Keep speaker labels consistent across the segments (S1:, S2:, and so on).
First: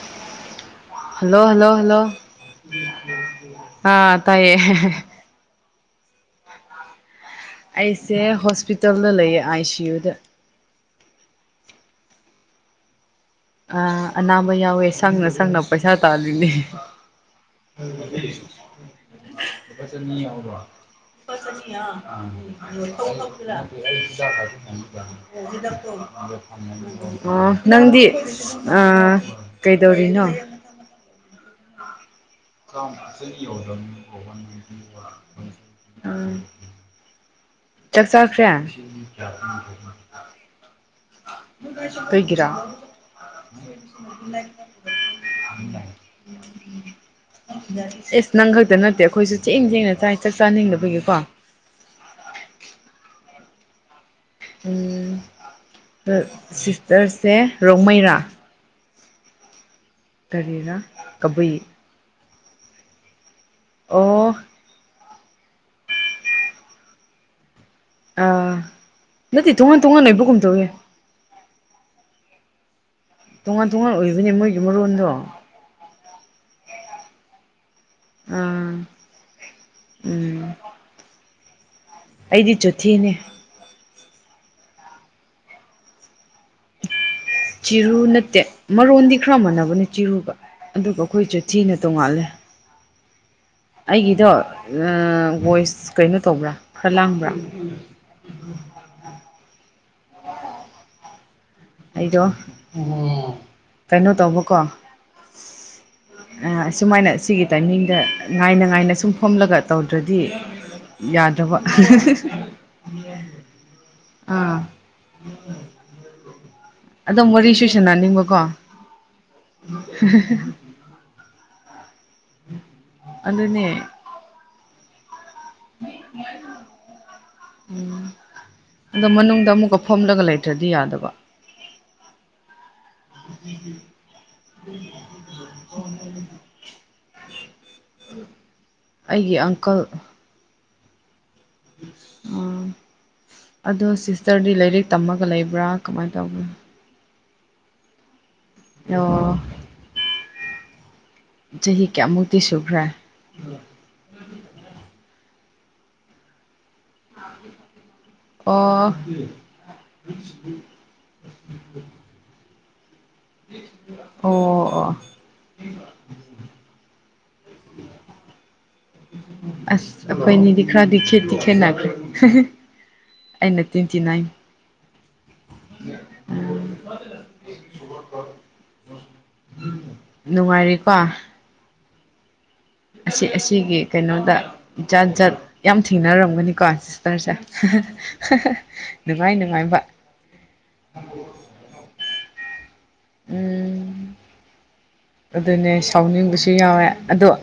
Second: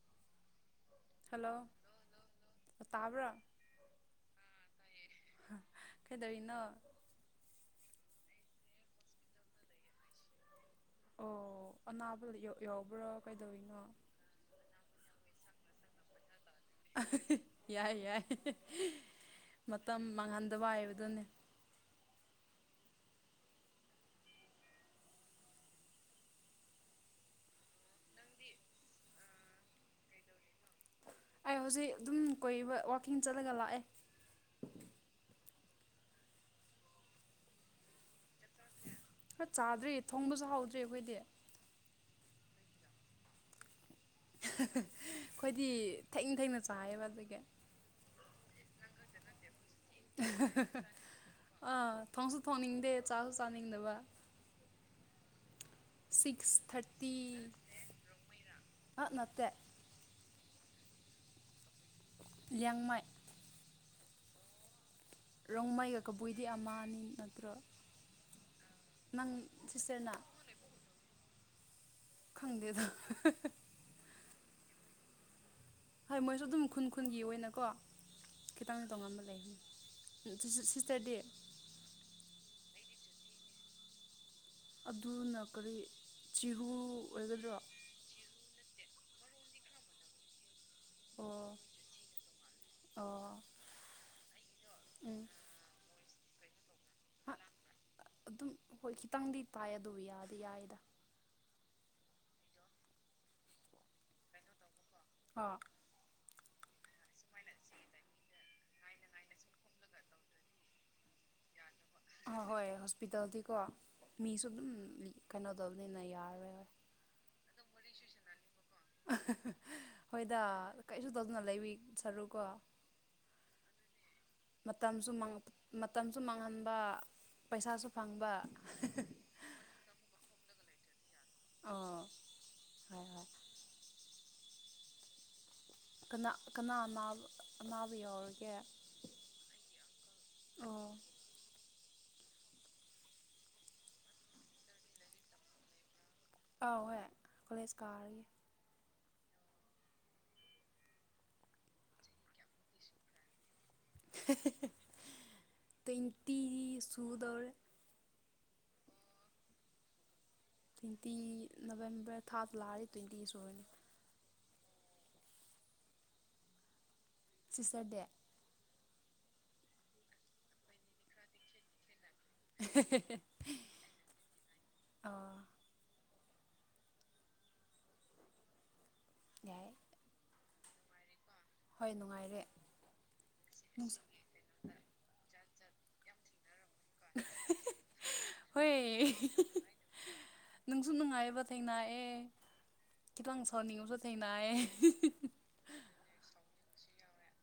S1: [inaudible] hello hello hello
S2: ꯇꯥꯕ꯭ꯔꯣ
S1: ꯑꯥ ꯇꯥꯏꯌꯦ ꯍꯦ ꯍꯦ
S2: ꯀꯩꯗꯧꯏꯔꯅꯣ
S1: ꯑꯩꯁꯦ ꯍꯣꯁꯄꯤꯇꯥꯜꯗ ꯂꯩꯌꯦ ꯑꯥꯏ ꯁꯤ ꯌꯨꯗ
S2: ꯑꯣ ꯑꯅꯥꯕ ꯌ ꯌꯥꯎꯕ꯭ꯔꯣ ꯀꯩꯗꯧꯔꯤꯅꯣ
S1: ꯑꯥ ꯑꯅꯥꯕ ꯌꯥꯎꯋꯦ ꯁꯪꯅ ꯁꯪꯅ ꯄꯩꯁꯥ ꯇꯥꯜꯂꯤꯅꯦ
S2: ꯑꯍ ꯍ ꯍ
S1: [unintelligible] [unintelligible]
S2: ꯃꯇꯝ ꯃꯥꯡꯍꯟꯗꯕ ꯍꯥꯏꯕꯗꯨꯅꯦ
S1: ꯑꯣ ꯅꯪꯗꯤ ꯑꯥ ꯀꯩꯗꯧꯔꯤꯅꯣ
S2: ꯑꯩ ꯍꯧꯖꯤꯛ ꯑꯗꯨꯝ
S1: [unintelligible]
S2: ꯀꯣꯏꯕ ꯋꯥꯛꯀꯤꯡ ꯆꯠꯂꯒ ꯂꯥꯛꯑꯦ
S1: ꯑ ꯆ ꯆꯥꯛ ꯆꯥꯈ꯭ꯔꯦ
S2: ꯆꯥꯛ ꯆꯥꯗ꯭ꯤꯔ ꯊꯣꯡꯕꯁꯨ ꯍꯧꯥꯎꯗ꯭ꯤꯔ ꯑꯩꯈꯣꯢ
S1: ꯀꯩꯒꯤꯔꯥ
S2: ꯍ ꯍ ꯑꯩꯈꯣꯏꯗꯤ ꯊꯦꯡꯅ ꯊꯦꯡꯅ ꯆꯥꯏꯌꯦꯕ ꯑꯗꯨꯒꯤ
S1: ꯑꯦꯁ ꯅꯪ ꯈꯛꯇ ꯅꯠꯇꯦ ꯑꯩꯈꯣꯏꯁꯨ ꯊꯦꯡ ꯊꯦꯡꯅ ꯆꯥ ꯆꯥꯛ ꯆꯥꯅꯤꯡꯗꯕꯒꯤꯀꯣ
S2: ꯆꯅꯤꯡꯗꯕ
S1: ꯎꯝ ꯑꯗꯣ
S2: ꯁꯤꯛꯁ ꯊꯥꯔꯇꯤ
S1: ꯁꯤꯁꯇꯔꯁꯦ ꯔꯣꯡꯃꯩꯔꯥ
S2: ꯑ ꯅꯠꯇꯦ
S1: ꯀꯔꯤꯔ ꯀꯕꯨꯏ
S2: ꯂꯩꯌꯥꯡꯃꯩ
S1: ꯑꯣ
S2: ꯔꯣꯡꯃꯩꯒ ꯀꯕꯨꯏꯗꯤ ꯑꯝꯍꯥꯅꯤ ꯅꯠꯇ꯭ꯔꯣ
S1: ꯑꯥ
S2: ꯅꯪ
S1: ꯅꯠꯇꯦ ꯇꯣꯉꯥꯟ ꯇꯣꯉꯥꯟ
S2: ꯁꯤꯁꯇꯔꯅ
S1: ꯂꯩꯕꯒꯨꯝ ꯇꯧꯋꯦ
S2: ꯈꯪꯗꯦꯗ
S1: ꯇꯣꯉꯥꯟ ꯇꯣꯉꯥꯟ ꯑꯣꯏꯕꯅꯦ ꯃꯣꯏꯒꯤ ꯃꯔꯣꯟꯗꯣ
S2: ꯍꯣꯏ ꯃꯣꯏꯁꯨ ꯑꯗꯨꯝ ꯈꯨꯟ ꯈꯨꯟꯒꯤ ꯑꯣꯏꯅꯀꯣ
S1: ꯑꯥ
S2: ꯈꯤꯇꯪ ꯇꯣꯉꯥꯟꯕ ꯂꯩꯌꯦ
S1: ꯎꯝ
S2: ꯁꯤꯁ ꯁꯤꯁꯇꯔꯗꯤ
S1: ꯑꯩꯗꯤ ꯆꯨꯊꯤꯅꯦ
S2: ꯑꯗꯨꯅ ꯀꯔꯤ ꯆꯤꯍꯨ ꯑꯣꯏꯒꯗ꯭ꯔꯣ
S1: ꯆꯤꯔꯨ ꯅꯠꯇꯦ ꯃꯔꯣꯟꯗꯤ ꯈꯔ ꯃꯥꯟꯅꯕꯅꯦ ꯆꯤꯔꯨꯒ ꯑꯗꯨꯒ
S2: ꯑꯣ
S1: ꯑꯩꯈꯣꯏ ꯆꯨꯊꯤꯅ ꯇꯣꯡꯉꯥꯜꯂꯦ
S2: ꯑꯣ
S1: ꯑꯩꯒꯤꯗꯣ ꯑ
S2: ꯎꯝ
S1: ꯚꯣꯏꯁ ꯀꯩꯅꯣ ꯇꯧꯕ꯭ꯔꯥ ꯈꯔ ꯂꯥꯡꯕ꯭ꯔꯥ
S2: ꯕꯨ ꯌꯥꯗꯤ ꯌꯥꯏꯗ
S1: ꯑꯩꯗꯣ ꯀꯩꯅꯣ ꯇꯧꯕꯀꯣ
S2: ꯑꯥ
S1: ꯑ ꯑꯁꯨꯃꯥꯏꯅ ꯁꯤꯒꯤ ꯇꯥꯏꯃꯤꯡꯗ ꯉꯥꯏꯅ ꯉꯥꯏꯅ ꯁꯨꯝ ꯐꯝꯂꯒ ꯇꯧꯗ꯭ꯔꯗꯤ ꯌꯥꯗ꯭ꯔꯕ
S2: ꯑ ꯍꯣꯏ ꯍꯣꯁꯄꯤꯇꯥꯜꯗꯤꯀꯣ ꯃꯤꯁꯨ
S1: ꯑꯥ
S2: ꯑꯗꯨꯝ ꯀꯩꯅꯣꯗꯣ ꯌꯥꯔꯔꯣꯏ
S1: ꯑꯗꯨꯝ ꯋꯥꯔꯤ ꯁꯨ ꯁꯥꯅꯅꯤꯡꯕꯀꯣ
S2: ꯍꯣꯏ ꯍꯣꯏꯗ [unintelligible]
S1: ꯑꯗꯨꯅꯦ
S2: ꯃꯇꯝꯁꯨ ꯃꯪ ꯃꯇꯝꯁꯨ ꯃꯥꯡꯍꯟꯕ ꯄꯩꯁꯥꯁꯨ ꯐꯪꯕ
S1: ꯗꯗꯤ ꯌꯥꯗꯕ
S2: ꯑꯣ ꯍꯣꯏ ꯍꯣꯏ
S1: [inaudible]
S2: ꯀꯅꯥ ꯀꯅꯥ ꯑꯅꯥ ꯑꯅꯥꯕ ꯌꯥꯎꯔꯒꯦ
S1: ꯑꯩꯒꯤ
S2: ꯑꯣ
S1: ꯑ ꯑꯗꯣ ꯁꯤꯁꯇꯔꯗꯤ ꯂꯥꯏꯔꯤꯛ ꯇꯝꯃꯒ ꯂꯩꯕ꯭ꯔꯥ ꯀꯃꯥꯏꯅ ꯇꯧꯕ
S2: ꯑ ꯋꯦ ꯀꯣꯂꯦꯁ ꯀꯥꯔꯦ
S1: ꯑꯣ ꯆꯍꯤ ꯀꯌꯥꯃꯨꯛꯇꯤ ꯁꯨꯈ꯭ꯔꯦ
S2: ꯇꯣꯏꯟꯇꯤ ꯁꯨꯗꯧꯔꯦ
S1: ꯑꯣ
S2: ꯇꯣꯏꯟꯇꯤ ꯅꯣꯚꯤꯝꯕꯔ ꯊꯥ [unintelligible]
S1: ꯑꯣ ꯑꯣ
S2: ꯁꯤꯁꯇꯔꯗꯤ
S1: ꯑꯁ ꯑꯩꯈꯣꯏꯅꯤꯗꯤ ꯈꯔꯗꯤ ꯈꯦꯠ ꯈꯦꯠꯇꯤ ꯈꯦꯠꯅꯈ꯭ꯔꯦ ꯑꯩꯅ ꯇ꯭ꯋꯦꯟꯇꯤ ꯅꯥꯏꯟ
S2: ꯑꯥ
S1: ꯑꯥ
S2: ꯌꯥꯏꯑꯦ
S1: ꯅꯨꯡꯉꯥꯏꯔꯤꯀꯣ
S2: ꯍꯣꯏ ꯅꯨꯡꯉꯥꯏꯔꯤ
S1: ꯑꯁꯤ ꯑꯁꯤꯒꯤ ꯀꯩꯅꯣꯗ ꯖꯥꯠ ꯖꯥꯠ ꯌꯥꯝ ꯊꯦꯡꯅꯔꯝꯒꯅꯤꯀꯣ ꯁꯤꯁꯇꯔꯁꯦ ꯅꯨꯡꯉꯥꯏ ꯅꯨꯡꯉꯥꯏꯕ
S2: ꯅꯨꯡꯁꯨ ꯅꯨꯡꯉꯥꯏꯕ ꯊꯦꯡꯅꯩꯑꯦ ꯈꯤꯇꯪ ꯁꯥꯎꯅꯤꯡꯕꯁꯨ
S1: ꯎꯝ
S2: ꯊꯦꯡꯅꯥꯏꯌꯦ ꯍ ꯍ
S1: ꯁꯨ ꯌꯥꯎꯋꯦ ꯑꯗꯣ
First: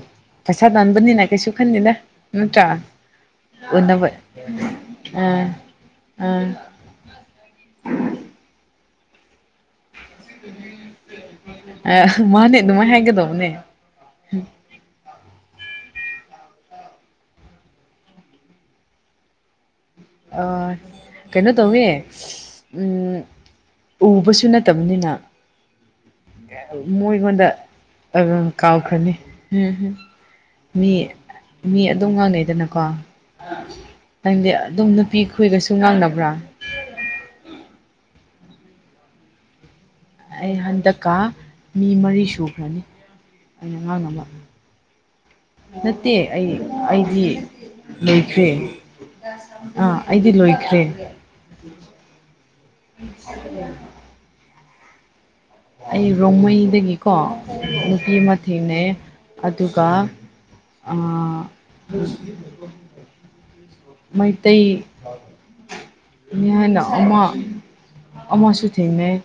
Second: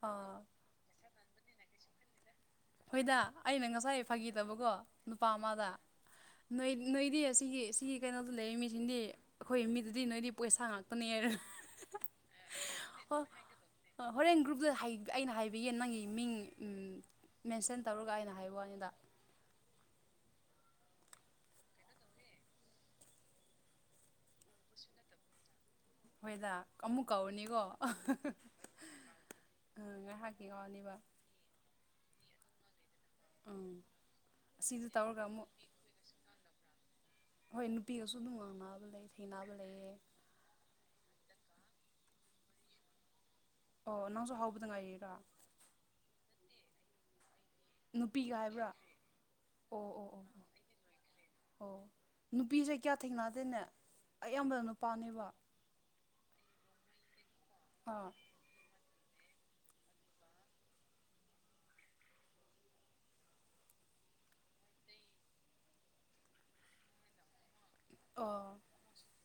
S1: ꯄꯩꯁꯥ ꯇꯥꯟꯕꯅꯤꯅ ꯀꯩꯁꯨ ꯈꯟꯗꯦꯗ ꯅꯠꯇ꯭ꯔꯥ
S2: ꯍꯣꯏꯗ ꯑꯩꯅ ꯉꯁꯥꯏ
S1: ꯎꯅꯕ
S2: ꯐꯥꯒꯤꯇꯧꯕꯀꯣ ꯅꯨꯄꯥ
S1: ꯑꯥ
S2: ꯑꯃꯗ
S1: ꯑ
S2: ꯅꯣꯏ ꯅꯣꯏꯗꯤ ꯑꯁꯤꯒꯤ ꯁꯤꯒꯤ ꯀꯩꯅꯣꯗ ꯂꯩ ꯃꯤꯁꯤꯡꯗꯤ ꯑꯩꯈꯣꯏ ꯃꯤꯗꯨ ꯑꯗꯨꯗꯤ ꯅꯣꯏꯗꯤ ꯄꯣꯢꯁꯥ ꯉꯥꯛꯇꯅꯦ ꯍꯥꯢꯔ ꯑꯍꯥ
S1: ꯃꯥꯅꯦ ꯑꯗꯨꯃꯥꯏꯅ
S2: ꯑꯣ
S1: ꯍꯥꯏꯒꯗꯧꯕꯅꯦ
S2: ꯑ ꯍꯣꯔꯦꯟ ꯒ꯭ꯔꯨꯞꯇ ꯍꯥꯢ ꯑꯩꯅ ꯍꯥꯏꯕꯤꯒꯦ ꯅꯪꯒꯤ ꯃꯤꯡ ꯃꯦꯟꯁꯟ ꯇꯧꯔꯒ ꯑꯩꯅ ꯍꯥꯏꯕ ꯋꯥꯅꯤꯗ
S1: ꯑ ꯀꯩꯅꯣ ꯇꯧꯏ ꯎꯝ ꯎꯕꯁꯨ ꯅꯠꯇꯕꯅꯤꯅ
S2: [inaudible] ꯑꯃꯨꯛ
S1: ꯃꯣꯏꯉꯣꯟꯗ
S2: ꯀꯧꯔꯅꯤꯀꯣ
S1: ꯑꯥ ꯀꯥꯎꯈ꯭ꯔꯅꯤ ꯑꯝ ꯍꯝ
S2: ꯉꯥꯏꯍꯥꯛꯀꯤ
S1: ꯃꯤ
S2: ꯋꯥꯅꯤꯕ
S1: ꯃꯤ ꯑꯗꯨꯝ ꯉꯥꯡꯅꯩꯗꯅ ꯀꯣ
S2: ꯎꯝ
S1: ꯅꯪꯗꯤ
S2: ꯑꯁꯤꯗ
S1: ꯑꯗꯨꯝ ꯅꯨꯄꯤ
S2: ꯇꯧꯔꯒ ꯑꯃꯨꯛ
S1: ꯈꯨꯣꯏꯒꯁꯨ ꯉꯥꯡꯅꯕ꯭ꯔꯥ
S2: ꯍꯣꯏ ꯅꯨꯄꯤꯒꯁꯨ ꯗꯨꯝ ꯉꯥꯡꯅꯕ ꯂꯩ ꯊꯦꯡꯅꯕ ꯂꯩꯌꯦ
S1: ꯑꯩ ꯍꯟꯗꯛꯀ ꯃꯤ ꯃꯔꯤ ꯁꯨꯈ꯭ꯔꯅꯤ ꯑꯩꯅ
S2: ꯑꯣ
S1: ꯉꯥꯡꯅꯕ
S2: ꯅꯪꯁꯨ ꯍꯧꯕꯗ ꯉꯥꯏꯔꯤꯔꯥ
S1: ꯅꯠꯇꯦ ꯑꯩ ꯑꯩꯗꯤ
S2: ꯅꯨꯄꯤꯒ
S1: ꯂꯣꯏꯈ꯭ꯔꯦ
S2: ꯍꯥꯏꯕ꯭ꯔꯥ ꯑꯣ
S1: ꯑꯥ
S2: ꯑꯣ ꯑꯣ ꯑꯣ
S1: ꯑꯩꯗꯤ ꯂꯣꯏꯈ꯭ꯔꯦ
S2: ꯑꯣ ꯅꯨꯄꯤꯁꯦ ꯀꯌꯥ ꯊꯦꯡꯅꯗꯦꯅꯦ ꯑꯌꯥꯝꯕꯅ ꯅꯨꯄꯥꯅꯦꯕ
S1: ꯑꯩ ꯔꯣꯡꯃꯩꯗꯒꯤꯀꯣ
S2: ꯑꯥ
S1: ꯅꯨꯄꯤ ꯑꯃ ꯊꯦꯡꯅꯩꯌꯦ ꯑꯗꯨꯒ ꯑꯥ ꯃꯩꯇꯩꯅꯤ ꯍꯥꯢꯅ ꯑꯃ
S2: ꯑꯣ
S1: ꯑꯃꯁꯨꯨ ꯊꯦꯡꯅꯩ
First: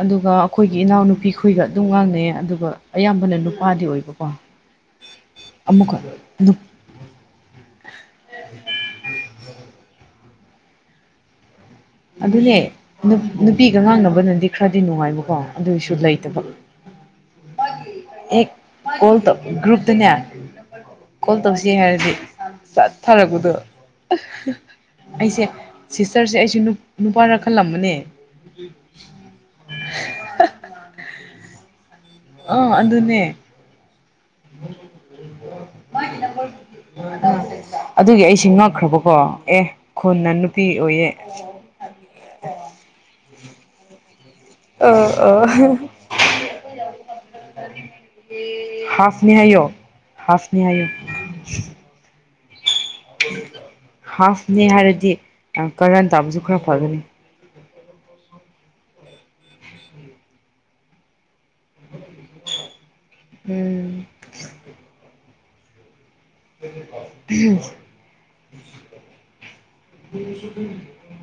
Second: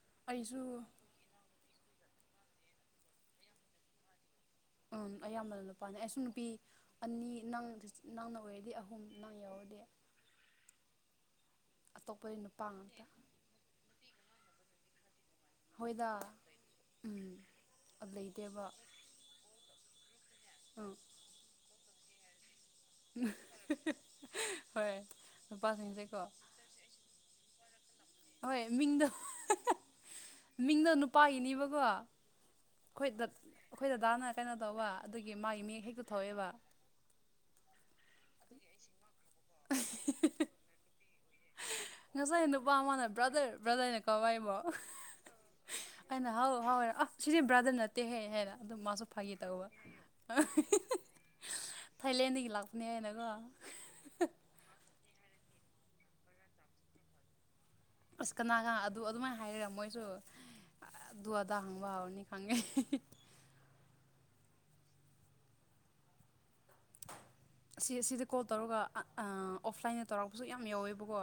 S1: ꯑꯗꯨꯒ
S2: ꯑꯩꯁꯨ
S1: ꯑꯩꯈꯣꯏꯒꯤ ꯏꯅꯥꯎꯅꯨꯄꯤꯈꯣꯏꯒ ꯑꯗꯨꯝ ꯉꯥꯡꯅꯩꯌꯦ ꯑꯗꯨꯒ ꯑꯌꯥꯝꯕꯅ ꯅꯨꯄꯥꯗꯤ ꯑꯣꯏꯕꯀꯣ
S2: ꯎꯝ ꯑꯌꯥꯝꯕꯅ ꯅꯨꯄꯥꯅꯦ
S1: ꯑꯃꯨꯛꯀ
S2: ꯑꯩꯁꯨ ꯅꯨꯄꯤ ꯑꯅꯤ ꯅꯪ ꯅꯪꯅ ꯑꯣꯏꯔꯗꯤ ꯑ ꯍꯨꯝ ꯅꯪ ꯌꯥꯎꯔꯗꯤ ꯑꯇꯣꯞꯄꯗꯤ
S1: ꯑꯗꯨꯅꯦ
S2: ꯅꯨꯄꯥ ꯉꯥꯛꯇ
S1: ꯅꯨ ꯅꯨꯄꯤꯒ ꯉꯥꯡꯅꯕꯅꯗꯤ ꯈꯔꯗꯤ ꯅꯨꯡꯉꯥꯏꯕ ꯀꯣ ꯑꯗꯨꯏꯁꯨ
S2: ꯍꯣꯏꯗ
S1: ꯂꯩꯇꯕ
S2: ꯎꯝ
S1: ꯍꯦꯛ
S2: ꯂꯩꯇꯦꯕ
S1: ꯀꯣꯜ ꯇꯧ ꯒ꯭ꯔꯨꯞ ꯇꯅꯦ
S2: ꯎꯝ
S1: ꯀꯣꯜ ꯇꯧꯁꯦ ꯍꯥꯏꯔꯗꯤ ꯆꯠꯊꯔꯛꯄꯗꯣ ꯑꯍ
S2: ꯍꯣꯏ
S1: ꯑꯩꯁꯦ
S2: ꯅꯨꯄꯥꯁꯤꯡꯁꯦꯀꯣ
S1: ꯁꯤꯁꯇꯔꯁꯦ ꯑꯩꯁꯨ ꯅꯨ ꯅꯨꯄꯥꯔ ꯈꯜꯂꯝꯕꯅꯦ
S2: ꯍꯣꯏ ꯃꯤꯡꯗꯣ ꯑꯍ ꯍ ꯃꯤꯡꯗꯣ ꯅꯨꯄꯥꯒꯤꯅꯦꯕꯀꯣ
S1: ꯑ ꯑꯗꯨꯅꯦ
S2: ꯑꯣꯖꯥꯅ ꯀꯩꯅꯣ ꯇꯧꯕ ꯑꯗꯨꯒꯤ ꯃꯥꯒꯤ ꯃꯤꯡ ꯍꯦꯛꯇ ꯊꯣꯛꯑꯦꯕ
S1: ꯑꯗꯨꯒꯤ ꯑꯩꯁꯦ ꯉꯛꯈ꯭ꯔꯕꯀꯣ ꯑꯦ ꯈꯨꯟꯅ ꯅꯨꯄꯤ ꯑꯣꯏꯌꯦ
S2: ꯉꯁꯥꯏ ꯅꯨꯄꯥ ꯑꯃꯅ ꯕ꯭ꯔꯗꯔ ꯕ꯭ꯔꯗꯔꯅ ꯀꯧꯕ ꯑꯩꯕꯨ
S1: ꯑ ꯑꯣ
S2: ꯑꯩꯅ ꯍꯥꯎ ꯍꯥꯎ ꯍꯥꯢꯔ ꯑꯥ ꯁꯤꯗꯤ ꯕ꯭ꯔꯗꯔ ꯅꯠꯇꯦ ꯍꯦ ꯍꯥꯢꯅ ꯑꯗꯨꯝ ꯃꯥꯁꯨ ꯐꯥꯒꯤ ꯇꯧꯕ
S1: ꯍꯥꯏꯌꯣ [unintelligible]
S2: ꯐꯩꯂꯦꯟꯗꯒꯤ
S1: ꯍꯥꯐꯅꯦ ꯍꯥꯏꯔꯗꯤ ꯑꯥ ꯀꯥꯔꯟ ꯇꯥꯕꯁꯨ ꯈꯔ ꯐꯒꯅꯤ
S2: ꯑꯁ ꯀꯅꯥꯉ ꯑꯗꯨ ꯑꯗꯨꯃꯥꯏꯅ ꯍꯥꯏꯒꯦꯔ ꯃꯣꯏꯁꯨ ꯑꯗꯨ ꯑꯗꯥ ꯍꯪꯕ ꯍꯧꯔꯅꯤ ꯈꯪꯉꯦ ꯑꯍꯦꯍ
S1: [inaudible] [inaudible]
S2: ꯁꯤ ꯑꯁꯤꯗ ꯀꯣꯜ ꯇꯧꯔꯒ ꯑꯥ ꯑ ꯑꯣꯐꯂꯥꯏꯟꯗ ꯇꯧꯔꯛꯄꯁꯨ ꯌꯥꯝ ꯌꯥꯎꯋꯦꯕꯀꯣ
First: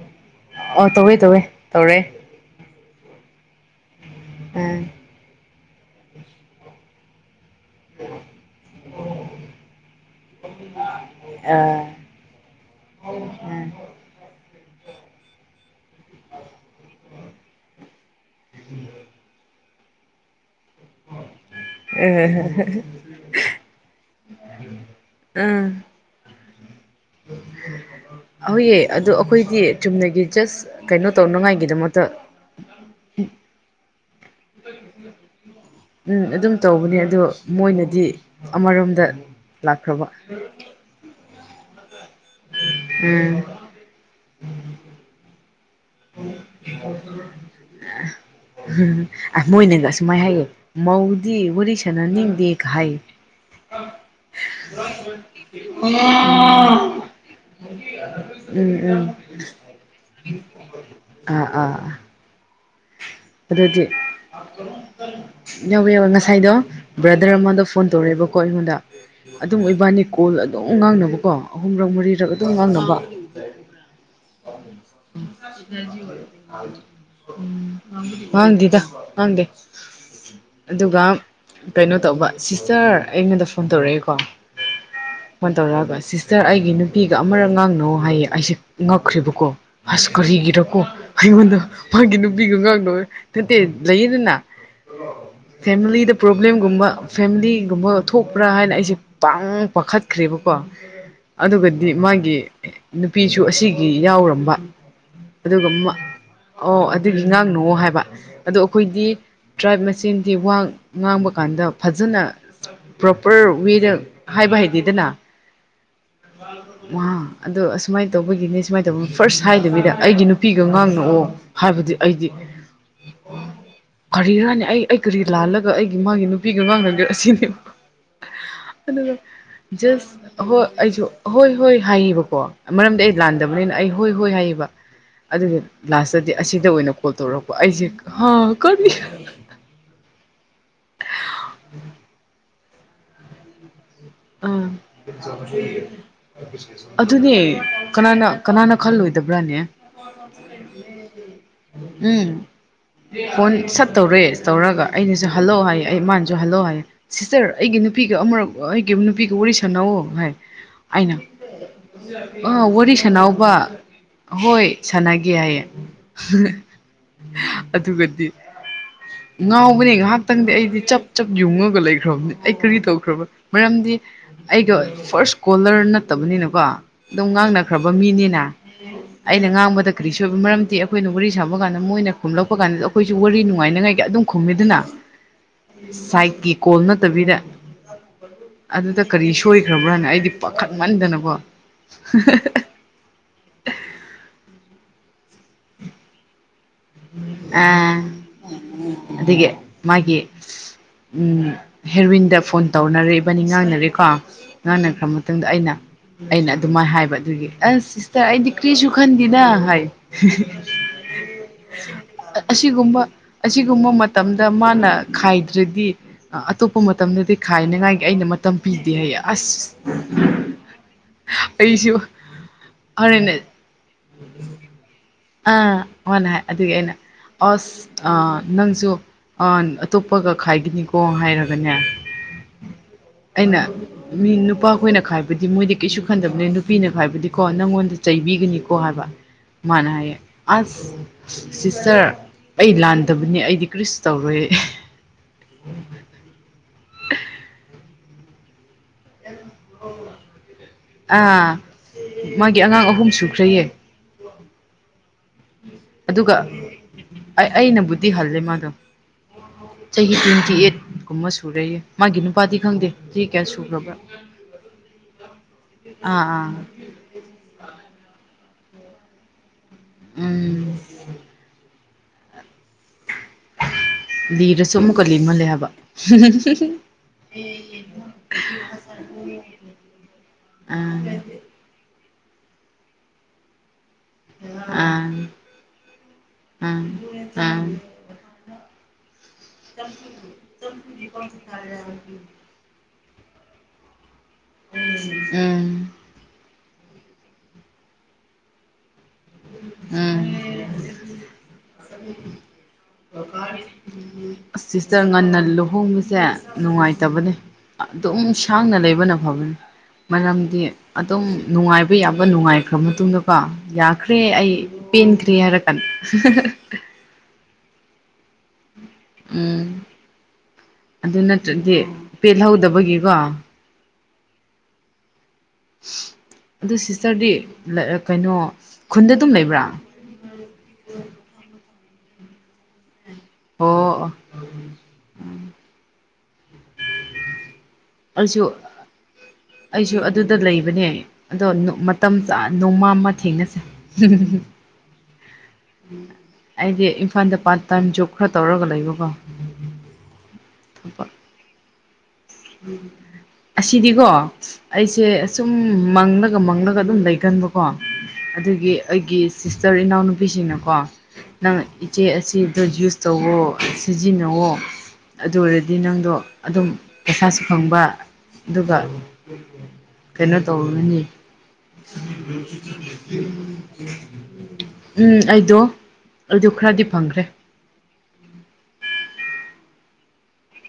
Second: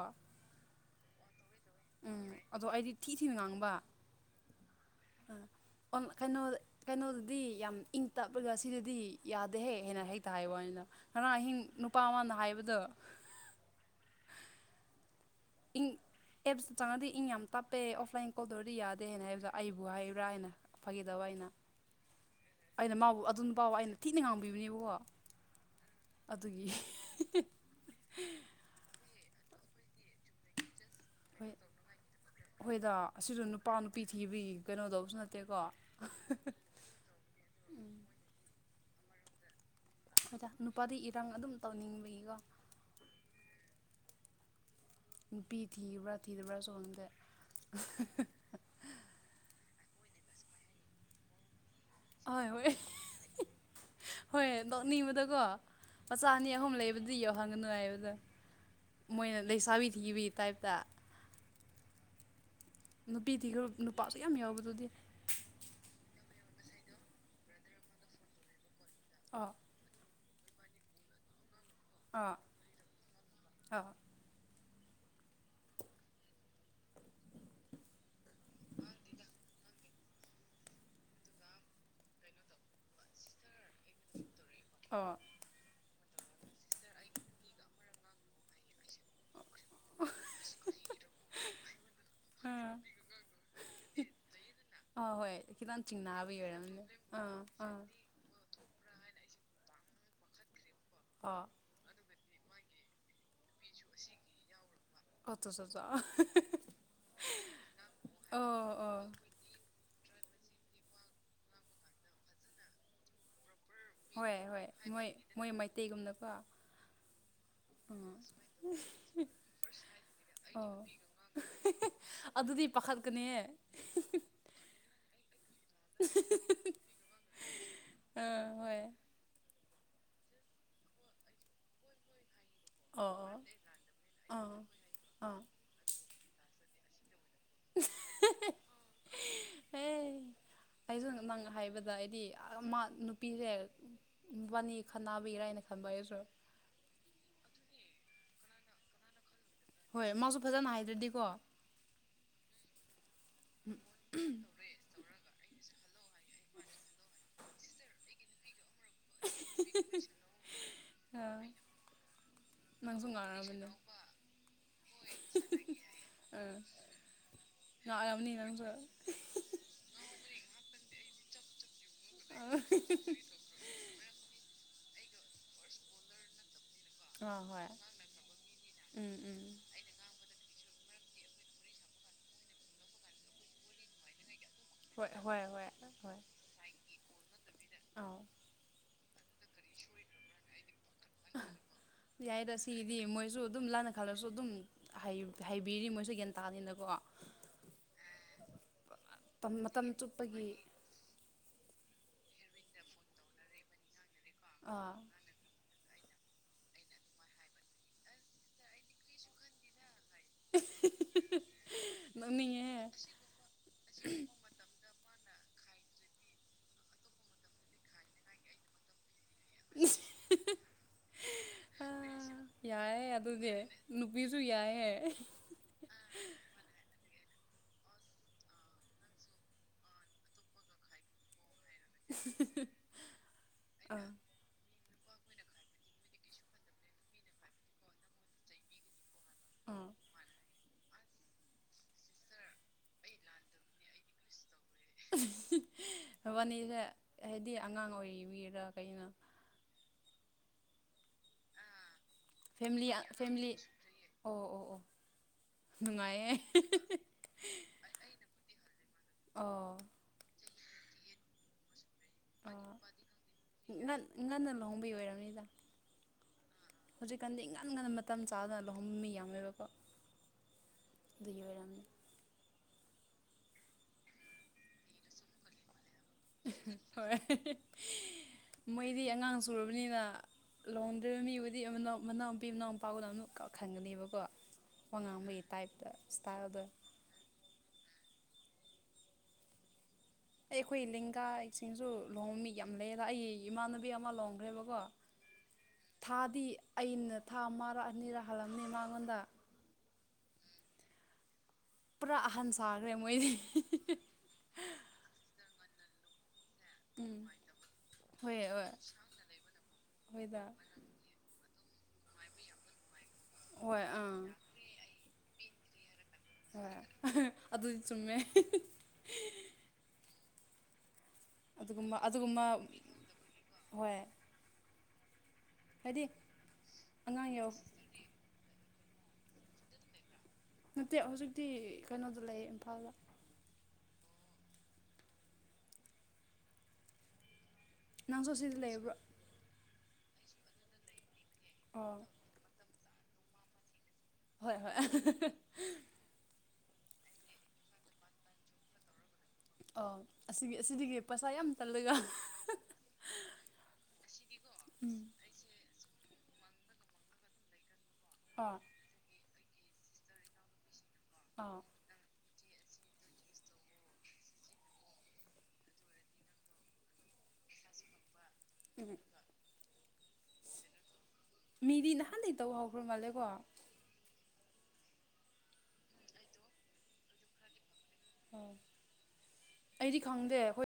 S1: ꯑꯣ ꯇꯧꯋꯦ ꯇꯧꯋꯦ ꯇꯧꯔꯦ
S2: ꯎꯝ ꯑꯗꯣ ꯑꯩꯗꯤ ꯊꯤ ꯊꯤꯅ ꯉꯥꯡꯕ
S1: ꯑ
S2: ꯑꯣꯟ ꯀꯩꯅꯣꯗ ꯀꯩꯅꯣ ꯗꯤ ꯌꯥꯝ ꯏꯪ ꯇꯞꯔꯒ ꯁꯤꯗꯗꯤ ꯌꯥꯗꯦꯍꯦ ꯍꯦꯟꯅ ꯍꯦꯛꯇ ꯍꯥꯏꯕ ꯋꯥꯅꯦꯗ ꯉꯔꯥꯡ ꯑꯍꯤꯡ
S1: ꯑꯥ
S2: ꯅꯨꯄꯥ ꯑꯃ ꯅ ꯍꯥꯢꯕꯗꯨ ꯢꯪ ꯑꯦꯞ ꯆꯪꯉꯥꯗꯤ ꯏꯪ ꯌꯥꯝ ꯇꯞꯄꯦ ꯑꯣꯐꯂꯥꯏꯟ ꯀꯣꯜ ꯊꯧꯔꯗꯤ ꯌꯥꯗꯦꯅ ꯍꯥꯢꯕꯗꯣ ꯑꯩꯕꯨ ꯍꯥꯏꯕ꯭ꯔꯥ ꯍꯥꯏꯅ ꯐꯒꯤꯊꯧꯕ ꯑꯩꯅ ꯑꯩꯅ ꯃꯥꯕꯨ ꯑꯗꯨ ꯅꯨꯄꯥꯕꯨ ꯑꯩꯅ ꯊꯤꯅ ꯉꯥꯡꯕꯤꯕꯅꯦꯕꯀꯣ ꯑꯗꯨꯒꯤ ꯍꯤ
S1: ꯑꯍꯣꯏꯌꯦ ꯑꯗꯣ ꯑꯩꯈꯣꯏꯗꯤ ꯆꯨꯝꯅ ꯒꯤ ꯖꯁ ꯀꯩꯅꯣ
S2: ꯍꯣꯏ
S1: ꯇꯧꯅꯉꯥꯏꯒꯤꯗꯃꯛꯇ
S2: ꯄ꯭ꯔꯤꯊꯤꯕꯤ ꯀꯩꯅꯣ ꯇꯧꯕꯁꯨ ꯅꯠꯇꯦꯀꯣ
S1: ꯎꯝ ꯑꯗꯨꯝ ꯇꯧꯕꯅꯦ ꯑꯗꯣ ꯃꯣꯏꯅꯗꯤ ꯑꯃꯔꯣꯝꯗ ꯂꯥꯛꯈꯔꯕ
S2: ꯇꯧꯅꯤꯡꯕꯒꯤ
S1: ꯎꯝ
S2: ꯅꯨꯄꯤ ꯊꯤꯕ꯭ꯔꯥ ꯊꯤꯗꯕ꯭ꯔꯥꯁꯨ
S1: ꯑ
S2: ꯈꯪꯗꯦ
S1: ꯍꯥꯍꯥꯍꯥ ꯃꯣꯏꯅꯒꯁ ꯁꯨꯃꯥꯏ ꯍꯥꯏꯌꯦ ꯃꯧꯗꯤ ꯋꯥꯔꯤ ꯁꯥꯟꯅ
S2: ꯑꯍꯣꯏ ꯍꯣꯏ
S1: ꯅꯤꯡꯗꯦꯒ ꯍꯥꯏꯌꯦ
S2: ꯍꯣꯏ ꯅꯣꯛꯅꯤꯡꯕꯗꯀꯣ ꯃꯆꯥ ꯑꯅꯤ ꯑꯍꯨꯝ ꯂꯩꯕꯗꯤ ꯌꯧꯍꯟꯒꯅꯨ ꯍꯥꯏꯕꯗꯨ
S1: ꯎꯝ ꯎꯝ
S2: ꯃꯣꯏꯅ ꯂꯩꯁꯥꯕꯤ ꯊꯤꯕꯒꯤ ꯇꯥꯏꯞ
S1: ꯑꯥ ꯑꯥ
S2: ꯅꯨꯄꯤ ꯊꯤꯈ꯭ꯔ
S1: ꯑꯗꯨꯗꯤ
S2: ꯅꯨꯄꯥꯁꯨ ꯌꯥꯝ ꯌꯥꯎꯕꯗꯨꯗꯤ
S1: ꯌꯥꯎꯔꯦꯌꯣ ꯅ ꯉꯁꯥꯏꯗꯣ ꯕ꯭ꯔꯗꯔ ꯑꯃꯗꯣ ꯐꯣꯟ ꯇꯧꯔꯛꯑꯦꯕꯀꯣ ꯑꯩꯉꯣꯟꯗ
S2: ꯑꯥ
S1: ꯑꯗꯨꯝ ꯑꯣꯏꯕꯥꯅꯤ ꯀꯣꯜ ꯑꯗꯨꯝ ꯉꯥꯡꯅꯕꯀꯣ ꯑꯍꯨꯝꯔꯛ ꯃꯔꯤꯔꯛ
S2: ꯑꯥ
S1: ꯑꯗꯨꯝ ꯉꯥꯡꯅꯕ
S2: ꯑꯥ
S1: ꯎꯝ ꯉꯥꯡꯕꯗꯤ ꯃꯥꯡꯗꯦꯗ ꯉꯥꯡꯗꯦ ꯑꯗꯨꯒ ꯀꯩꯅꯣ ꯇꯧꯕ ꯁꯤꯁꯇꯔ ꯑꯩꯉꯣꯟꯗ ꯐꯣꯟ ꯇꯧꯔꯛꯑꯦꯀꯣ
S2: ꯑꯥ
S1: ꯐꯣꯟ ꯇꯧꯔꯛꯑꯒ ꯁꯤꯁ ꯇꯔ ꯑꯩꯒꯤ ꯅꯨꯄꯤꯒ ꯑꯃꯔꯛ ꯉꯥꯡꯅꯧꯋꯣ ꯍꯥꯏꯌꯦ ꯑꯩꯁꯦ ꯉꯛꯈ꯭ꯔꯤꯕꯀꯣ ꯑꯁ ꯀꯔꯤꯒꯤꯔꯀꯣ ꯑꯩꯉꯣꯟꯗ ꯃꯥꯒꯤ ꯅꯨꯄꯤꯒꯥ
S2: ꯑꯥ
S1: ꯉꯥꯡ ꯂꯣꯢ ꯇꯟꯇꯦ ꯂꯩꯌꯦꯗꯅ
S2: ꯑꯥ ꯍꯣꯏ ꯈꯤꯇꯪ
S1: ꯐꯦꯃꯤꯂꯤꯗ
S2: ꯆꯤꯡꯅꯕꯒꯤ ꯑꯣꯏꯔꯝꯅꯤ
S1: ꯄ꯭ꯔꯣꯕ꯭ꯂꯦꯝꯒꯨꯝꯕ
S2: ꯑꯥ ꯑꯥ
S1: ꯐꯦꯃꯤꯂꯤꯒꯨꯝꯕ ꯊꯣꯛꯄ꯭ꯔꯥ ꯍꯥꯏꯅ ꯑꯩꯁꯦ
S2: ꯑꯥ
S1: ꯄꯥꯡ ꯄꯥꯈꯠꯈ꯭ꯔꯦꯕꯀꯣ ꯑꯗꯨꯒꯗꯤ ꯃꯥꯒꯤ ꯅꯨꯄꯤꯁꯨ ꯁꯨ ꯑꯁꯤꯒꯤ ꯌꯥꯎꯔꯝꯕ
S2: ꯑꯆꯥ ꯆꯥ
S1: ꯑꯗꯨꯒ
S2: ꯆꯥ
S1: ꯃꯥ ꯑꯣ ꯑꯗꯨꯒꯤ ꯉꯥꯡꯅꯧꯋꯣ ꯑꯗꯣ
S2: ꯑꯣ ꯑꯣ
S1: ꯑꯩꯈꯣꯏꯗꯤ ꯇ꯭ꯔꯥꯏꯞ ꯃꯁꯦꯡ ꯗꯤ ꯋꯥ ꯉꯥꯡꯕ ꯀꯥꯟꯗ ꯐꯖꯅ ꯄ꯭ꯔꯣꯄꯔ ꯋꯦꯗ
S2: ꯍꯣꯏ
S1: ꯍꯥꯏꯕ
S2: ꯍꯣꯏ ꯃꯣꯏ
S1: ꯍꯩꯇꯦꯗꯅ
S2: ꯃꯣꯏ ꯃꯩꯇꯩꯒꯨꯝꯅꯀꯣ
S1: ꯋꯥ ꯑꯗꯣ ꯑꯁꯨꯃꯥꯏꯅ
S2: ꯎꯝ
S1: ꯇꯧꯕꯒꯤꯅꯦ ꯁꯨꯃꯥꯏꯅ ꯇꯧꯕ ꯐꯥꯔꯁ ꯍꯥꯏꯗꯕꯤꯗ ꯑꯩꯒꯤ ꯅꯨꯄꯤꯒ
S2: ꯑꯣ
S1: ꯉꯥꯡꯅꯧꯑꯣ ꯍꯥꯏ ꯕꯗꯤ ꯑꯩꯗꯤ
S2: ꯑꯗꯨꯗꯤ ꯄꯥꯈꯠꯀꯅꯤꯍꯦ
S1: ꯀꯔꯤꯔꯅꯦ ꯑꯩ ꯑꯩ ꯀꯔꯤ ꯂꯥꯜꯂ ꯑꯗꯨꯒ ꯑꯩꯒꯤ ꯃꯥꯒꯤ ꯅꯨꯄꯤꯒ ꯉꯥꯡꯅꯒꯦꯔ ꯁꯤꯅꯦꯕꯀꯣ
S2: ꯑꯥ ꯍꯣꯏ
S1: ꯑꯗꯨꯒ ꯖꯁ ꯑꯍꯣꯏ ꯑꯩꯁꯨ ꯑꯍꯣꯏ ꯍꯣꯏ ꯍꯥꯏꯌꯦꯕꯀꯣ ꯃꯔꯝꯗꯤ
S2: ꯑꯣ
S1: ꯑꯩ
S2: ꯑꯣ
S1: ꯂꯥꯟꯗꯕꯅꯤꯅ ꯑꯩ ꯍꯣꯏ ꯍꯣꯏ
S2: ꯑꯥ
S1: ꯍꯥꯏꯌꯦꯕ
S2: ꯑꯥ
S1: ꯑꯗꯨꯒ ꯂꯥꯁꯇꯗꯤ ꯑꯁꯤꯗ ꯑꯣꯏꯅ ꯀꯣꯜ ꯇꯧꯔꯛ ꯑꯩꯁꯦ ꯍꯥ ꯀꯔꯤ
S2: ꯑꯦ ꯑꯩꯁꯨ ꯅꯪ ꯍꯥꯏꯕꯗ ꯑꯩꯗꯤ ꯑ ꯃꯥ ꯅꯨꯄꯤꯁꯦ
S1: ꯑ
S2: ꯃꯕꯥꯅꯤ ꯈꯠꯅꯕꯒꯤꯔ ꯍꯥꯏꯅ ꯈꯟꯕ ꯑꯩꯁꯨ
S1: ꯑꯗꯨꯅꯦ ꯀꯅꯥꯅ ꯀꯅꯥꯅ ꯈꯜꯂꯣꯏꯗꯕ
S2: ꯍꯣꯏ ꯃꯥꯁꯨ ꯐꯖꯅ ꯍꯥꯏꯗ꯭ꯔꯗꯤꯀꯣ
S1: ꯎꯝ ꯐꯣꯟ ꯁꯠꯇꯧꯔꯦ ꯇꯧꯔꯒ ꯑꯩꯅꯁꯨ ꯍꯜꯂꯣ ꯍꯥꯏꯌꯦ ꯑꯦ ꯃꯥꯥꯅꯁꯨ ꯍꯜꯂꯣ ꯍꯥꯏꯌꯦ ꯁꯤꯁꯇꯔ ꯑꯩꯒꯤ ꯅꯨꯄꯤꯒ ꯑꯃꯨꯔꯛ ꯑꯩ ꯒꯤ ꯅꯨꯄꯤꯒ ꯋꯔꯤ ꯁꯥꯟꯅꯧꯋꯣ ꯍꯥꯏ ꯑꯩꯅ
S2: ꯑꯥ
S1: ꯑ ꯋꯥꯔꯤ
S2: ꯅꯪꯁꯨ
S1: ꯁꯅꯥꯎꯕ
S2: ꯉꯥꯡꯔꯝꯕꯅꯦ
S1: ꯍꯣꯏ ꯁꯅꯒꯦ ꯍꯥꯏꯌꯦ
S2: ꯑꯥ
S1: ꯑꯗꯨꯒꯗꯤ
S2: ꯉꯥꯡꯔꯝꯅꯤ ꯅꯪꯁꯨ
S1: ꯉꯥꯎꯕꯅꯦ ꯉꯥꯏꯍꯥꯛꯇꯪꯗꯤ ꯑꯩꯗꯤ ꯆꯞ ꯆꯞ ꯌꯨꯡꯉꯒ ꯂꯩꯈ꯭ꯔꯕꯅꯦ ꯑꯩ ꯀꯔꯤ ꯇꯧꯈ꯭ꯔꯕ ꯃꯔꯝꯗꯤ ꯑꯩꯒ ꯐꯥꯔꯁ ꯀꯣꯂꯔ ꯅꯠꯇꯕꯅꯤꯅꯀꯣ ꯑꯗꯨꯝ
S2: ꯑꯥ ꯍꯣꯏ
S1: ꯉꯥꯡꯅꯈ꯭ꯔꯕ ꯃꯤꯅꯤꯅ
S2: ꯎꯝ ꯎꯝ
S1: ꯑꯩꯅ ꯉꯥꯡꯕꯗ ꯀꯔꯤꯁꯨ ꯃꯔꯝꯗꯤ ꯑꯩꯈꯣꯏꯅ ꯋꯥꯔꯤ ꯁꯥꯕ ꯀꯥꯟꯗ ꯃꯣꯏꯅ ꯈꯨꯝꯂꯛꯄ ꯀꯥꯟꯗ ꯑꯩꯈꯣꯏꯁꯨ ꯋꯥꯔꯤ ꯅꯨꯡꯉꯥꯏꯅꯤꯡꯉꯥꯏꯒꯤ ꯑꯗꯨꯝ ꯈꯨꯝꯃꯤꯗꯅ
S2: ꯍꯣꯏ ꯍꯣꯏ ꯍꯣꯏ ꯍꯣꯏ
S1: ꯁꯥꯏꯠꯀꯤ ꯀꯣꯜ ꯅꯠꯇꯕꯤꯗ
S2: ꯑꯥꯎ
S1: ꯑꯗꯨꯗ ꯀꯔꯤ ꯁꯣꯏꯈ꯭ꯔꯕ꯭ꯔꯥꯅ ꯑꯩꯗꯤ ꯄꯥꯈꯠꯃꯟꯗꯅꯀꯣ
S2: ꯌꯥꯏꯗ ꯁꯤꯗꯤ ꯃꯣꯏꯁꯨ ꯑꯗꯨꯝ ꯂꯥꯟꯅ ꯈꯜꯂꯁꯨ ꯑꯗꯨꯝ ꯍꯥꯢ ꯍꯥꯏꯕꯤꯔꯤ ꯃꯣꯏꯁꯨ ꯒ꯭ꯌꯥꯟ ꯇꯥꯅꯤꯅ
S1: ꯑ ꯑꯗꯨꯒꯤ
S2: ꯃꯇꯝ
S1: ꯃꯥꯒꯤ
S2: ꯆꯨꯞꯄꯒꯤ
S1: ꯎꯝ ꯍꯦꯔꯋꯤꯟꯗ ꯐꯣꯟ ꯇꯧꯅꯔꯦ ꯏꯕꯥꯅꯤ ꯉꯥꯡꯅꯔꯦꯀꯣ
S2: ꯑꯥ
S1: ꯉꯥꯡꯅꯈ꯭ꯔ ꯃꯇꯨꯡꯗ ꯑꯩꯅ ꯑꯩꯅ ꯑꯗꯨꯃꯥꯏꯅ ꯍꯥꯏꯕ ꯑꯗꯨꯒꯤ ꯑꯁ ꯁꯤꯁꯇꯔ ꯑꯩꯗꯤ ꯀ꯭ꯔꯤꯁꯨ ꯈꯟꯗꯦꯅ ꯍꯥꯏ
S2: ꯅꯣꯛꯅꯤꯡꯉꯦꯍꯦ
S1: ꯑꯁꯤꯒꯨꯝꯕ ꯑꯁꯤꯒꯨꯝꯕ ꯃꯇꯝꯗ ꯃꯥꯅ ꯈꯥꯏꯗ꯭ꯔꯗꯤ ꯑꯇꯣꯞꯄ ꯃꯇꯝꯗꯗꯤ ꯈꯥꯏꯅꯤꯉꯥꯏꯒꯤ ꯑꯩꯅ ꯃꯇꯝ ꯄꯤꯗꯦ ꯍꯥꯏꯌꯦ ꯑꯁ ꯑꯩꯁꯨ
S2: ꯑꯥ ꯌꯥꯏꯌꯦ
S1: ꯍꯣꯔꯦꯟꯅꯦ
S2: ꯑꯗꯨꯗꯤ ꯅꯨꯄꯤꯁꯨ ꯌꯥꯏꯌꯦ
S1: ꯑꯥ ꯋꯥꯅ ꯍꯥꯏ ꯑꯗꯨꯒꯤ ꯑꯩꯅ ꯑꯁ ꯑꯥ ꯅꯪꯁꯨ ꯑꯥ ꯑꯇꯣꯞꯄꯒ ꯈꯥꯏꯒꯤꯅꯤꯀꯣ ꯍꯥꯏꯔꯒ ꯒꯅꯦ ꯑꯩꯅ
S2: ꯑꯥ
S1: ꯃꯤ ꯅꯨꯄ ꯈꯣꯏꯅ ꯈꯥꯏꯕꯗꯤ ꯃꯣꯏꯗꯤ ꯀꯩꯁꯨ ꯈꯟꯗꯕꯅꯦ ꯅꯨꯄꯤꯅ ꯈꯥꯏꯕꯗꯤꯀꯣ ꯅꯪꯉꯣꯟꯗ ꯆꯩꯕꯤꯒꯅꯤꯀꯣ ꯍꯥꯏꯕ
S2: ꯑꯥ
S1: ꯃꯥꯅ ꯍꯥꯏꯌꯦ ꯑꯁ ꯁꯤꯁꯇꯔ ꯑꯩ ꯂꯥꯟꯗꯕꯅꯦ ꯑꯩꯗꯤ ꯀ꯭ꯔꯤꯁꯨ ꯇꯧꯔꯣꯏꯌꯦ
S2: ꯎꯝ ꯍꯦ ꯃꯕꯥꯅꯤꯖꯦ ꯍꯥꯏꯗꯤ ꯑꯉꯥꯡ ꯑꯣꯏꯔꯤꯕꯤꯔ ꯀꯩꯅꯣ
S1: ꯑꯥ ꯃꯥꯒꯤ
S2: ꯐꯦꯃꯤꯂꯤ
S1: ꯑꯉꯥꯡ
S2: ꯑꯥ
S1: ꯑꯍꯨꯝ
S2: ꯐꯦꯃꯤꯂꯤ
S1: ꯁꯨꯈ꯭ꯔꯦꯌꯦ
S2: ꯑꯣ ꯑꯣ ꯑꯣ ꯅꯨꯡꯉꯥꯏꯌꯦ
S1: ꯑꯗꯨꯒ ꯑꯩꯅꯕꯨꯗꯤ ꯍꯜꯂꯦ ꯃꯥꯗꯣ
S2: ꯑꯣ
S1: ꯆꯍꯤ ꯇ꯭ꯋꯦꯟꯇꯤ ꯑꯩꯠ ꯀꯨꯝꯕ ꯁꯨꯔꯦꯌꯦ ꯃꯥꯒꯤ ꯅꯨꯄꯥꯗꯤ
S2: ꯑꯣ
S1: ꯈꯪꯗꯦ ꯆꯍꯤ ꯀꯌꯥ ꯁꯨꯈ꯭ꯔꯕ
S2: ꯉꯟ ꯉꯟꯅ ꯂꯨꯍꯣꯡꯕꯒꯤ ꯑꯣꯏꯔꯝꯅꯤꯗ ꯍꯧꯖꯤꯛꯀꯥꯟꯗꯤ ꯏꯉꯥꯟ ꯉꯥꯟꯅ ꯃꯇꯝ ꯆꯥꯗꯕ
S1: ꯎꯝ
S2: ꯑꯗꯨꯒꯤ ꯑꯣꯏꯔꯝꯅꯤ
S1: ꯂꯤꯔꯁꯨ ꯑꯃꯨꯛꯀ ꯂꯤꯃꯜꯂꯦ ꯍꯥꯏꯕ
S2: ꯍꯣꯏ ꯍꯦ ꯍꯦ ꯃꯣꯏꯗꯤ ꯑꯉꯥꯡ ꯁꯨꯔꯕꯅꯤꯅ
S1: ꯑꯥ
S2: ꯂꯨꯍꯣꯡꯗ꯭ꯔꯤꯕ ꯃꯤꯕꯨꯗꯤ ꯑꯃ ꯃꯅꯥꯎꯄꯤ ꯃꯅꯥꯎꯄꯥꯒꯨꯝꯅ ꯑꯗꯨꯝꯈꯛ ꯈꯟꯒꯅꯤꯕ ꯀꯣ
S1: ꯑꯥ
S2: ꯋꯥꯉꯥꯡꯕꯒꯤ ꯇꯥꯏꯞꯇ ꯏꯁꯇꯥꯏꯜꯗꯣ
S1: ꯑꯥ ꯑꯥ [unintelligible]
S2: ꯑꯦ ꯑꯩꯈꯣꯏ ꯂꯤꯡꯒꯥꯁꯤꯡꯁꯨ ꯂꯨꯍꯣꯡ ꯃꯤ ꯌꯥꯝ ꯂꯩꯌꯦꯗ ꯑꯩ ꯏꯃꯥꯟꯅꯕꯤ ꯑꯃ ꯂꯨꯣꯡꯈ꯭ꯔꯦꯕꯀꯣ
S1: ꯎꯝ
S2: ꯊꯥꯗꯤ ꯑꯩꯅ ꯊꯥ ꯑꯃꯔꯛ ꯑꯅꯤꯔꯛ ꯍꯜꯂꯝꯅꯤ ꯃꯉꯣꯟꯗ ꯄꯨꯔꯥ ꯑꯍꯟ ꯁꯥꯈ꯭ꯔꯦ ꯃꯣꯏꯗꯤ
S1: ꯑꯥ ꯁꯤꯁꯇꯔ ꯉꯟꯅ ꯂꯨꯍꯣꯡꯕꯁꯦ
S2: ꯎꯝ
S1: ꯅꯨꯡꯉꯥꯏꯇꯕꯅꯦ ꯑꯗꯨꯝ
S2: ꯍꯣꯏ ꯍꯣꯏ
S1: ꯁꯥꯡꯅ ꯂꯩꯕꯅ ꯐꯕꯅꯤ
S2: ꯍꯣꯏꯗ
S1: ꯃꯔꯝꯗꯤ ꯑꯗꯨꯝ ꯅꯨꯡꯉꯥꯏꯕ ꯌꯥꯕ ꯅꯨꯡꯉꯥꯏꯈ꯭ꯔ ꯃꯇꯨꯡꯗꯀꯣ
S2: ꯍꯣꯏ
S1: ꯌꯥꯈ꯭ꯔꯦ
S2: ꯑꯥ
S1: ꯑꯩ ꯄꯦꯟꯈ꯭ꯔꯦ ꯍꯥꯏꯔꯀꯟ
S2: ꯍꯣꯏ ꯍꯥ ꯑꯗꯨꯗꯤ ꯆꯨꯝꯃꯦ
S1: ꯎꯝ ꯑꯗꯨ ꯅꯠꯇ꯭ꯔꯗꯤ
S2: ꯑꯗꯨꯒꯨꯝꯕ ꯑꯗꯨꯒꯨꯝꯕ
S1: ꯄꯦꯜꯍꯧꯗꯕꯒꯤꯀꯣ
S2: ꯍꯣꯏ ꯍꯥꯏꯗꯤ
S1: ꯑꯗꯨ
S2: ꯑꯉꯥꯡ
S1: ꯁꯤꯁꯇꯔꯗꯤ
S2: ꯌꯥꯎ
S1: ꯀꯩꯅꯣ ꯈꯨꯟꯗ ꯑꯗꯨꯝ ꯂꯩꯕ꯭ꯔꯥ
S2: ꯀꯩꯅꯣꯗꯣ ꯂꯩꯌꯦ ꯏꯝꯐꯥꯜꯗ
S1: ꯍꯣ ꯑꯣ ꯎꯝ
S2: ꯅꯪꯁꯨ
S1: ꯑꯩꯁꯨ
S2: ꯁꯤꯗꯤ ꯂꯩꯔꯕ꯭ꯔꯣ
S1: ꯑꯩꯁꯨ ꯑꯗꯨꯗ ꯂꯩꯕꯅꯦ ꯑꯗꯣ
S2: ꯑꯣ
S1: ꯃꯇꯝ ꯆꯥ ꯅꯣꯡꯃ ꯑꯃ ꯊꯦꯡꯅꯁꯦ
S2: ꯍꯣꯏ ꯍꯣꯏ ꯍꯥ ꯍꯥ
S1: ꯑꯩꯗꯤ ꯏꯝꯐꯥꯜꯗ ꯄꯥꯔꯠ ꯇꯥꯏꯝ ꯖꯣꯕ ꯈꯔ ꯇꯧꯔꯒ ꯂꯩꯕꯀꯣ
S2: ꯑꯣ ꯑꯁꯤꯒꯤ ꯑꯁꯤꯗꯒꯤ
S1: ꯊꯕꯛ
S2: ꯄꯩꯁ ꯌꯥꯝ ꯀꯜꯂꯒ
S1: ꯑꯁꯤꯗꯤꯀꯣ
S2: ꯎꯝ
S1: ꯑꯩꯁꯦ ꯑꯁꯨꯝ ꯃꯪ ꯃꯪꯂ ꯃꯪꯂꯒ ꯑꯗꯨꯝ ꯂꯩꯒꯟꯕꯀꯣ
S2: ꯑꯣ
S1: ꯑꯗꯨꯒꯤ ꯑꯩꯒꯤ ꯁꯤꯁꯇꯔ ꯏꯅꯥꯎꯅꯨꯄꯤꯁꯤꯡꯅꯀꯣ ꯅꯪ
S2: ꯑꯥ
S1: ꯏꯆꯦ ꯑꯁꯤ ꯑꯗꯨ ꯌꯨꯁ ꯇꯧꯋꯣ ꯁꯤꯖꯤꯟꯅꯋꯣ ꯑꯗꯨ ꯑꯣꯏꯔꯗꯤ ꯅꯪꯗꯣ ꯑꯗꯨꯝ ꯄꯩꯁꯁꯨ ꯐꯪꯕ ꯑꯗꯨꯒ
S2: ꯎꯝ
S1: ꯀꯩꯅꯣ ꯇꯧꯔꯅꯤ
S2: ꯃꯤꯗꯤ ꯅꯍꯥꯟꯗꯒꯤ ꯇꯧ ꯍꯧꯈ꯭ꯔ ꯃꯥꯜꯂꯦꯀꯣ ꯑꯣ
S1: [unintelligible] ꯎꯝ ꯑꯩꯗꯣ ꯑꯗꯨ ꯈꯔꯗꯤ ꯐꯪꯈ꯭ꯔꯦ
S2: ꯑꯣ ꯑꯩꯗꯤ ꯈꯪꯗꯦ ꯍꯣꯏ